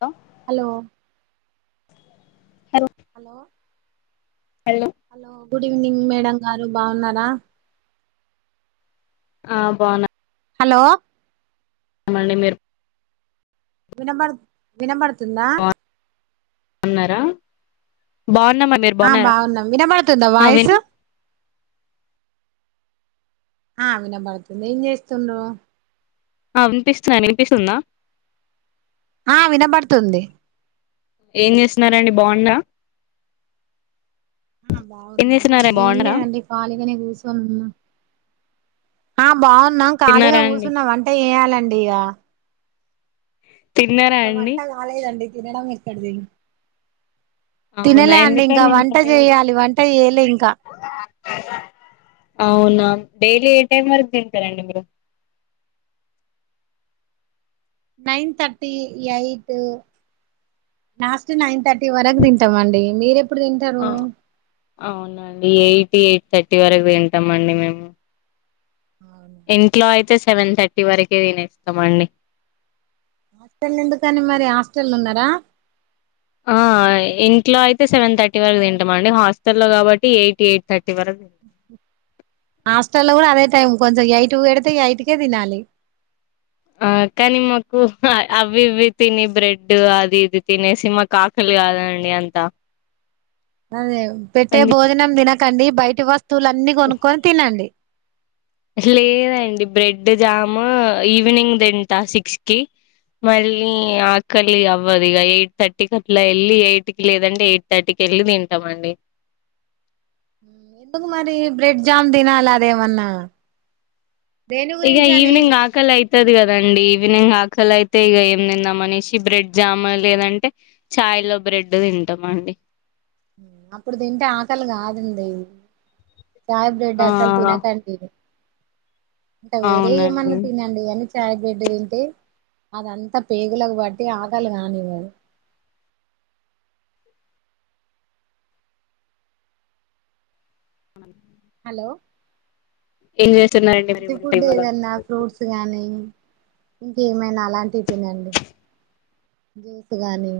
అ hello హల్ hello hello hello good evening madam గారు బాన్నారా ఆ బాన్నా హలో మండె మీరు వినబడు వినబడుతుందా న్నారా బాన్నమండి ఆ బాన్నాం వినబడుతుందా వాయిసు ఆ వినబడుతుంది ఏం చేస్తున్నావ్ ఆ వినిపిస్తుంది వినిపిస్తుందా ఆ వినబడుతుంది ఏం చేస్తున్నారండి బాన్రా ఆ ఏం బాన్నా చేస్తున్నారా ఏం బాగున్నారా లేదండి కలిగానే కూర్చొని ఉన్నా ఆ బావున్నం కాలిగా తిన్నారా అండి కూర్చున్నాం వంట చేయాలండిగ తిన్నారా ఇంకా అండి వంట కాలేదండి తినడం ఎక్కడిది అవునా తినలే అండి ఇంకా ఎందుకండి ఇంత వంట లేట్ చేయాలి వంట చేయలే ఇంకా అవునా డైలీ ఏ టైమ్ వరకు తింటారండి మీరు nine thirty eight last nine thirty వరకు తింటామండి మీరు ఎప్పుడు తింటారు ఆ అవునండి ఎయిట్ ఎయిట్ థర్టీ వరకు తింటామండి మేము అవున్ ఇంట్లో అయితే సెవెన్ థర్టీ వరకే తినేస్తామండి టెన్ ఎందుకు అండి మరి హాస్టలో ఉన్నారా ఆ ఇంట్లో అయితే సెవెన్ థర్టీ వరకు తింటాం అండి హాస్టల్లో కాబట్టి ఎయిట్ ఎయిట్ థర్టీ వరకు హాస్టల్లో కూడా అదే టైం కొంచం ఎయిట్ పెడితే ఎయిటుకే తినాలి ఆ కానీ మాకు అవి ఇవి తిని బ్రెడ్ అది ఇది తినేసి మాకు ఆకలి కాదండి అంతా అదే పెట్టే అందు భోజనం తినకండి బయటి వస్తువులు అన్ని కొనుక్కొని తినండి లేదండి బ్రెడ్ జాము ఈవినింగ్ తింటా సిక్స్కి మళ్ళీ ఆ కలి అవ్వదు ఇగ ఎయిట్ థర్టీకి అట్లా ఎళ్ళి ఎయిట్కి లేదంటే ఎయిట్ థర్టీకి ఎళ్ళి తింటామండి ఎందుకు మరి బ్రెడ్ జామ్ తినాల అది ఏమన్నా ఇక ఈవెనింగా ఆకలి అయితది కదండి ఈవినింగ్ ఆకలి అయితే ఇగ ఏం తిందాం అనేసి బ్రెడ్ జామున్ లేదంటే ఛాయ్లో బ్రెడ్ తింటామండి అప్పుడు తింటే ఆకలి కాదండి చాయ్ బ్రెడ్ ఆ అసలు తినకండి ఇక వేరేవి అవునండి ఏమన్న తిన అ ఇవన్ని చాయ్ బ్రెడ్ తింటే అదంతా పేగులకు బట్టి ఆకలి కానివ్వదు హలో ఏం చేస్తున్నారండి మరి టి వంట ఫుడ్ ఇవాళ ఏదన్నా ఫ్రూట్స్ గానీ ఇంక ఏమైనా అలాంటి తినండి జ్యూస్ గాని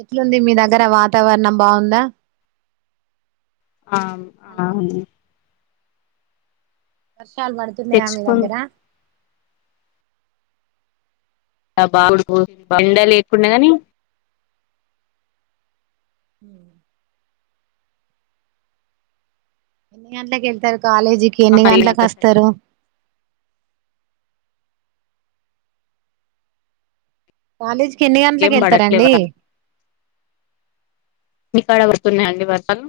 ఎట్లుంది మీ దగ్గర వాతావరణం బాందా ఆమ్ హలో బాగుంది వర్షాలు పడుతున్నాయా మీ దగ్గర తెచ్చుకుంటా ఆ బాగుడు పో ఎండ లేకుండా గాని ఉమ్ ఎన్ని గంటలకు వెళ్తారు కాలేజీకి ఎన్ని గంటలకు వస్తారు కాలేజీకి ఎన్ని ఏం గంటలకు పడట్లే వెళ్తారండి వర్షాలు మీకాడ పడున్నాయండి వర్షాలు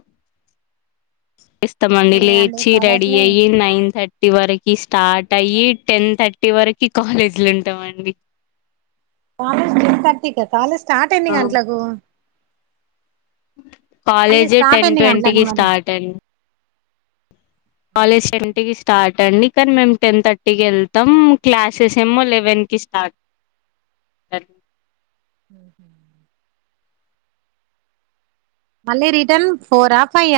వెళ్తామండి లేదండి లేచి రెడీ పడట్లేదు అయ్యి నైన్ థర్ టి చివరికి స్టార్ట్ అయ్యి టెన్ థర్టీ వరకి కాలేజీలో ఉంటామండి కాలేజ్ టెన్ థర్టీ కా కాలేజ్ స్టార్ట్ ఎన్ని గంటలకు కాలేజ్ స్టార్ట్ టెన్ ఎన్ని గంటలకు ట్వంటీకిి మరి స్టార్ట్ అం కాలేజ్ టెన్టీకి స్టార్ట్ అండి కానీ మేము టెన్ థర్టీకి వెళ్తాం క్లాసెస్ ఏమో లెవెన్ కి స్టార్ట్ హహ మళ్ళీ రిటర్న్ ఫోరా ఫైయ్య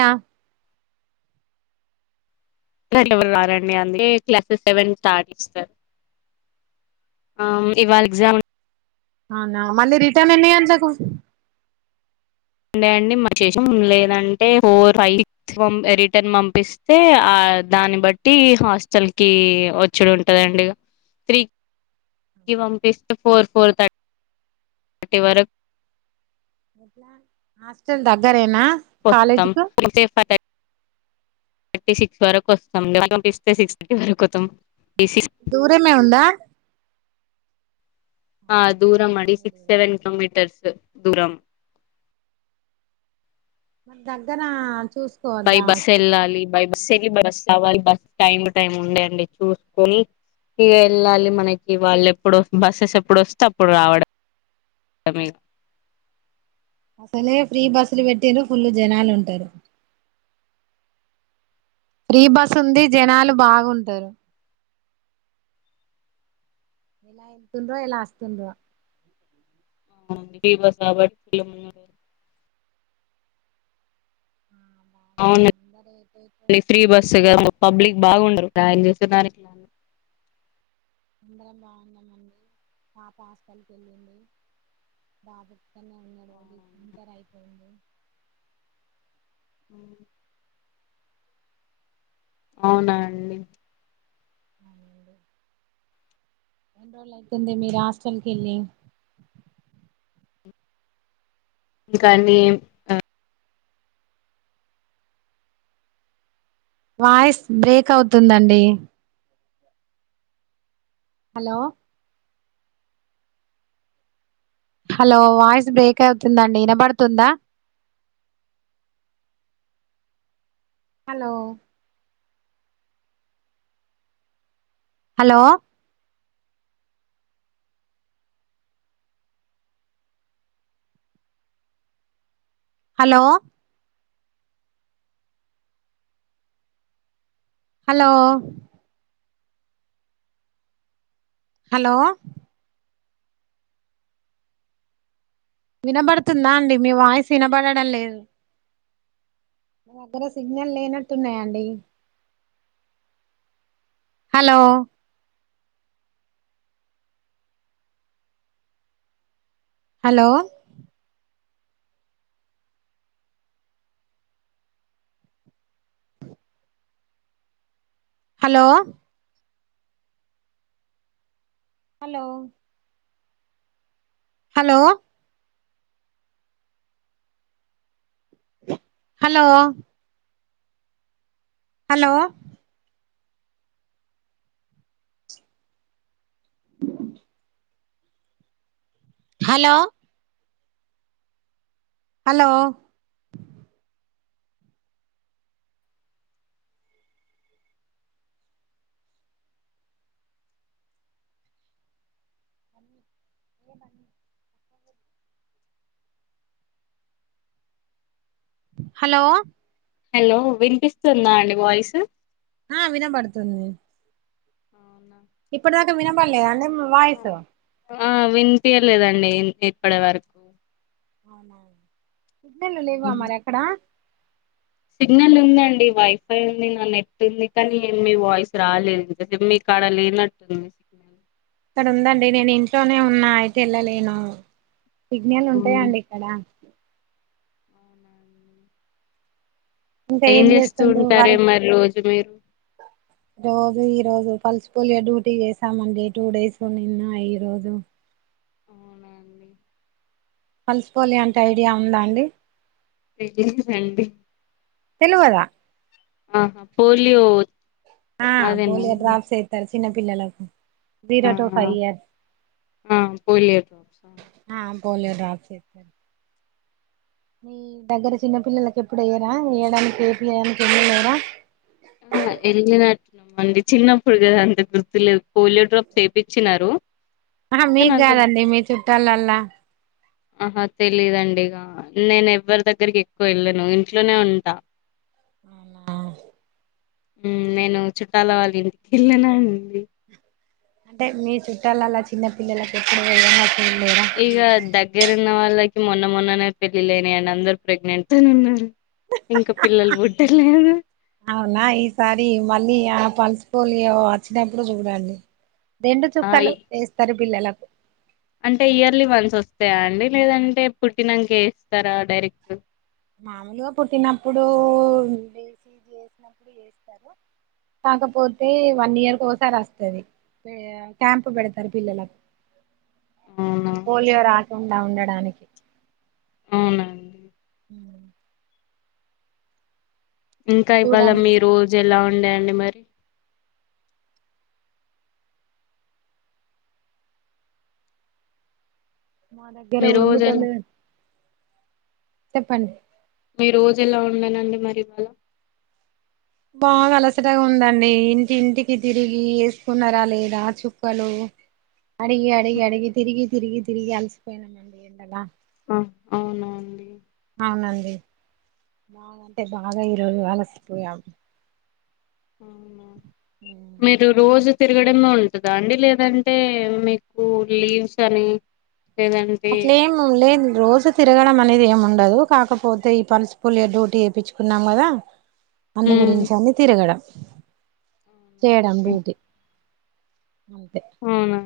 ఎవరు రారండి అందుకే క్లాసెస్ సెవెన్ స్టార్ట్ చేస్తారు అ ఇవాళ ఎగ్జామ్ అవునా మళ్ళీ రిటర్న్ ఎన్ని గంట్లకు ఉండేయండి మా చేేష్నం లేదంటే ఫోర్ ఫై రిటర్న్ పంపిస్తే ఆ దాన్ని బట్టి హాస్టల్ కి వ చ్చడు ఉంటదండి ఇగ త్రీకి పంపిస్తే ఫోర్ ఫోర్ థర్ ట్టి వరక్ హాస్టల్ దగ్గరేనా కోస్తాం కాలేజీకు [unintelligible] థర్టీ సిక్స్ వరకు వస్తాం సిక్స్ థర్టీ వరకు [unintelligible] దూరమే ఉందా ఆ దూరం అడి బానే సిక్స్ దూరం సెవెన్ ఉంది. కిలోమీటర్స్ దూరం దగ్గర చూస్ బై బస్సు వెళ్ళాలి బై బస్ వెళ్ళి బస్సు రవాలి బస్ టైమ్ టైం ఉండయండి చూసుకుల్ ఇగ వెళ్ళాలి మనకి వాళ్ళు ఎప్పుడు బస్సెస్ ఎప్పుడు వస్తే అప్పుడు రావడం తమీ అసలే ఫ్రీ బస్సులు పెట్టిల్లు ఫుల్లు జనాలు ఉంటారు ఫ్రీ బస్ ఉంది జనాలు బాగుంటారు ఇలా వెల్తుండ్రో ఇలా వాస్తుతుండ్రు అవును ఫ్రీ బస్ కాబట్టి మంది అవును అందరు ఎటో ఎటో ఫ్రీ బస్సుగా పబ్లిక్ బాగుంటరు [unintelligible] అందరం బాగున్నామండి పాప హాస్టల్కి వెళ్ళింది బాబు ఇక్కన్నే ఇంటర్ అయిపోఇంది అ అవునా అండి ఎన్ని రోజులు అయితుంది మీరు హస్టల్ కి వెళ్ళి ఇంకా నెం వాయిస్ బ్రేక్ అవుతుందండి హలో హలో వాయిస్ బ్రేక్ అవుతుందండి వినబడుతుందా hello hello hello hello hello వినబడుతుందా అండి మీ వాయిసు వినబడడం లేదు దగ్గర సిగ్నల్ లేనట్టున్నాయాండి hello hello hello hello hello hello hello ఉ హలో హలో ఏమన్న హలో హలో వినిపిస్తుందా అండి వాయిస్ ఆ వినబడుతుంది అవునా ఇప్పుటిదక వినబాడలేద అండి వాయిస్ ఆ వినిపయలేదండి ఇప్పటి వరకు అవున సిగ్నల్లు లేవా ఉమ్. మరి అక్కడ సిగ్నల్ ఉందండి. వైఫై ఉంది నా నెట్ ఉంది. కానీ ఏ మీ వాయిస్ రాలేదు ఇంక మీ మీ కడ లేనట్టుంది. బ ఇక్కడ ఉందండి. నేను ఇంట్లోనే ఉన్నా అయితే వెళ్ళలేను సిగ్నల్ అవును. ఉంటాయాండి. ఇక్కడ అవునా అండి. ఇంకా ఏం చేస్తూ చేస్తుండ్రు ఉంటారే వర్క్ మరి రోజు మీరు రోజు ఈ రోజు పల్స్ పొలియో డ్యూటీ చేసామండి టూ డేస్ నిన్న ఈ రోజు అవున అండి పల్స్ పోలియే అంటే ఐడియా ఉందా అండి [unintelligible] తెలువదా ఆహా పోలియో ఆ అదేనా పోలియో డ్రాప్స్ ఎత్తరు చిన్న పిల్లలకు ఆ జీరో టు ఫైవ్ ఇయర్స్ ఆ పోలియో డ్రాప్స్ ఆ పోలియో డ్రాప్స్ ఎత్తారు మీ దగ్గర చిన్న పిల్లలకి ఎప్పుడు వేయరా వేయడానికి ఏపీయడానికి ఎవరు లేరా ఆ ఎల్లి నాటి మళ్ళీ చిన్నప్పుడు కదా అంత గుర్తులేదు పోలియో డ్రాప్స్ ఏపీచ్చినారు ఆ మీకు కాదండి మీ చుట్టాలల్ల ఆహా తెలీయాదండి ఇగా నేను ఎవ్వరి దగ్గరికి ఎక్కువ వెళ్ళను ఇంట్లనే ఉంటా నేను చుట్టాలవ్వాలింటికేల్లినా అండి అంటే మీ చుట్టాలల్ల చిన్న పిల్లలలకు ఎప్పుడు వేయన్నా చూడ లేరా ఇక దగ్గర ఉన్న వాళ్ళకి మొన్న మొన్ననే పెళ్ళిళ్ళు అయినాయి అండి. అందరు ప్రెగ్నెంట్ తోనే ఉన్నారు. ఇంకా పిల్లలు బుట్ట లేదు అవునా ఈసారి మళ్ళీ ఆ పల్స్ పోలియో వచ్చినప్పుడు చూడండి రెండు ఆ చూక్కలు వేస్తారు పిల్లలకు అంటే ఇయర్లీ వన్స్ వస్తాయా అండి. లేదంటే పుట్టినంకే ఏస్తారా డైరెక్ట్ మామూలుగా పుట్టినప్పుడు వేసి చేసినప్పుడు చేస్తారు కాకపోతే వన్ ఇయర్కు ఒకసారి వస్తది క్యాంప్ పెడతారు పిల్లల అవునా ఈ పోలియో రాకుండా ఉండడానికి అవునం ఉ ఇంకా ఇవాల చూడండి మీ రోజు ఎలా ఉండేయండి మరి మా దగ్గర మీ రోజు ఉరుముతంద ఎలా చెప్పండి మీ రోజు ఎలా ఉండనండి మరి ఇవాళ బాగా అలసటగా ఉందండి ఇంటి ఇంటికి తిరిగి ఏసుకున్నారా లేదా చుక్కలు అడిగి అడిగి హ్మ్. అడిగి తిరిగి తిరిగి తిరిగి అలసిపోయినామండి ఎండలా ఆ అవునండి అవునండి బాగా అంటే బాగా ఈరోజు అలసిపోయాము అవునా ఉ మీరు రోజు తిరగడమే ఉంటదా అండి లేదంటే మీకు లీవ్స్ అని లేేదం అట్లెం లేదు రోజు తిరగడం అనేది ఏమి ఉండదు కాకపోతే ఈ పల్సుపులియ డ్యూటీ వేయించుకున్నాం కదా అందు ఉమ్ గురించ అన్ని తిరగడం చేయడం డ్యూటీ అంతే అవునా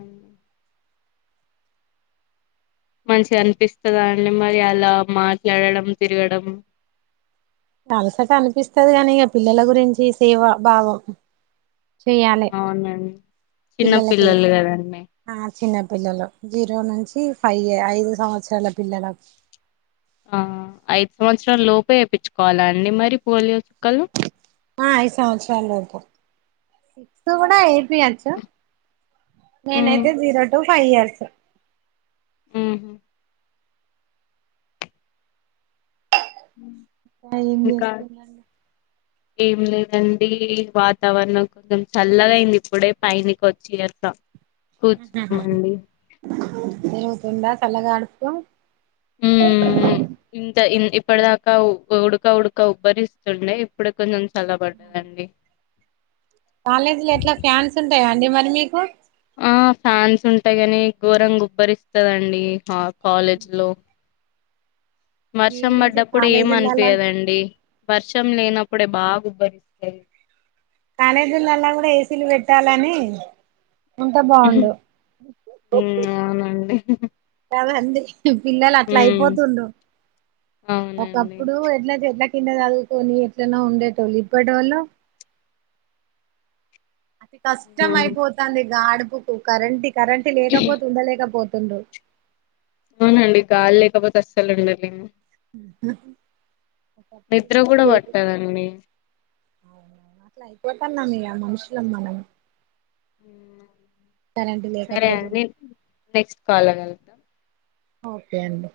మంచిగా అనిపిస్తాదా అండి మరి అలా మాట్లాడడం తిరగడం అలసట అనిపిస్తది కాని ఆ పిల్లల గురించి సేవ భావం చేయాలి అవునండి చిన్న పిల్లలకి పిల్లలు కదండి ఆ చిన్న పిల్లలు జీరో నుంచి ఫైవ్ ఏ ఐదు సంవత్సరాల పిల్లల ఆ ఐదు సంవత్సరాలులోపే వేపించుకోవాలా అండి మరి పోలియో చుక్కలు ఆ ఐదు సంవత్సరాల లోపు కూడా ఎయి తీయర్స్ ఉమ్ నేనైతే జీరో టు ఫైవ్ ఇయర్స్ ఉ ఏం ఇంకా జెస్తున్న ఏం లేదండి వాతావరణం కొంచెం చల్లగా అయింది ఇప్పుడే పైనికి వచ్చిత్త ఏవుతుందా చల్లగా ఆడుతూ అ ఉమ్ ఇంత ఇప్పటి దాకా ఉడక ఉడక ఉబ్బరిస్తుండే ఇప్పుడు కొం చల్ల బడండి కాలేజీలో ఎట్లా ఫ్యాన్స్ ఉంటాయా అండి మరి మీకు ఆ ఫ్యాన్స్ ఉంటాయి కాని ఘోరంగుబ్బరి ఇస్తదండి హాప్ కాలేజ్లో మీ వర్షం గురించి పడ్డప్పుడు ఏమి కాలేజీలలా అనిపియదండి వర్షం లేనప్పుడే బాగా గుబ్బరిస్త కాలేజీలల్లా కూడా ఏసీలు పెట్టాలని ఉంటే బాగుండు ఉమ్ అవునండి కద అంది పిల్లలు అట్లా ఉమ్ అయిపోతుండవు అవునండి ఒకప్పుడు ఎట్ల ఎట్లా కింద చదువుకొని ఎట్లనా ఉండేటోళ్ళు ఇప్పటోలు అతి కష్టం ఉమ్ అయిపోతాంది గడుపుకు కరంటి కరెంటే లేకపోతే ఉండలేకపోతుండ్రు అవునండి గాలి లేకపోతే అస్సలు ఉండలేము ఊహు నిద్ర కూడ పట్టదండి అట్ల అయిపోతన్నాం మీ ఆ మనుషులం మనం కరెంట్ సరే లేకపోతుండ అండి నెక్స్ట్ కాల్లో కలు ఓకే అండి.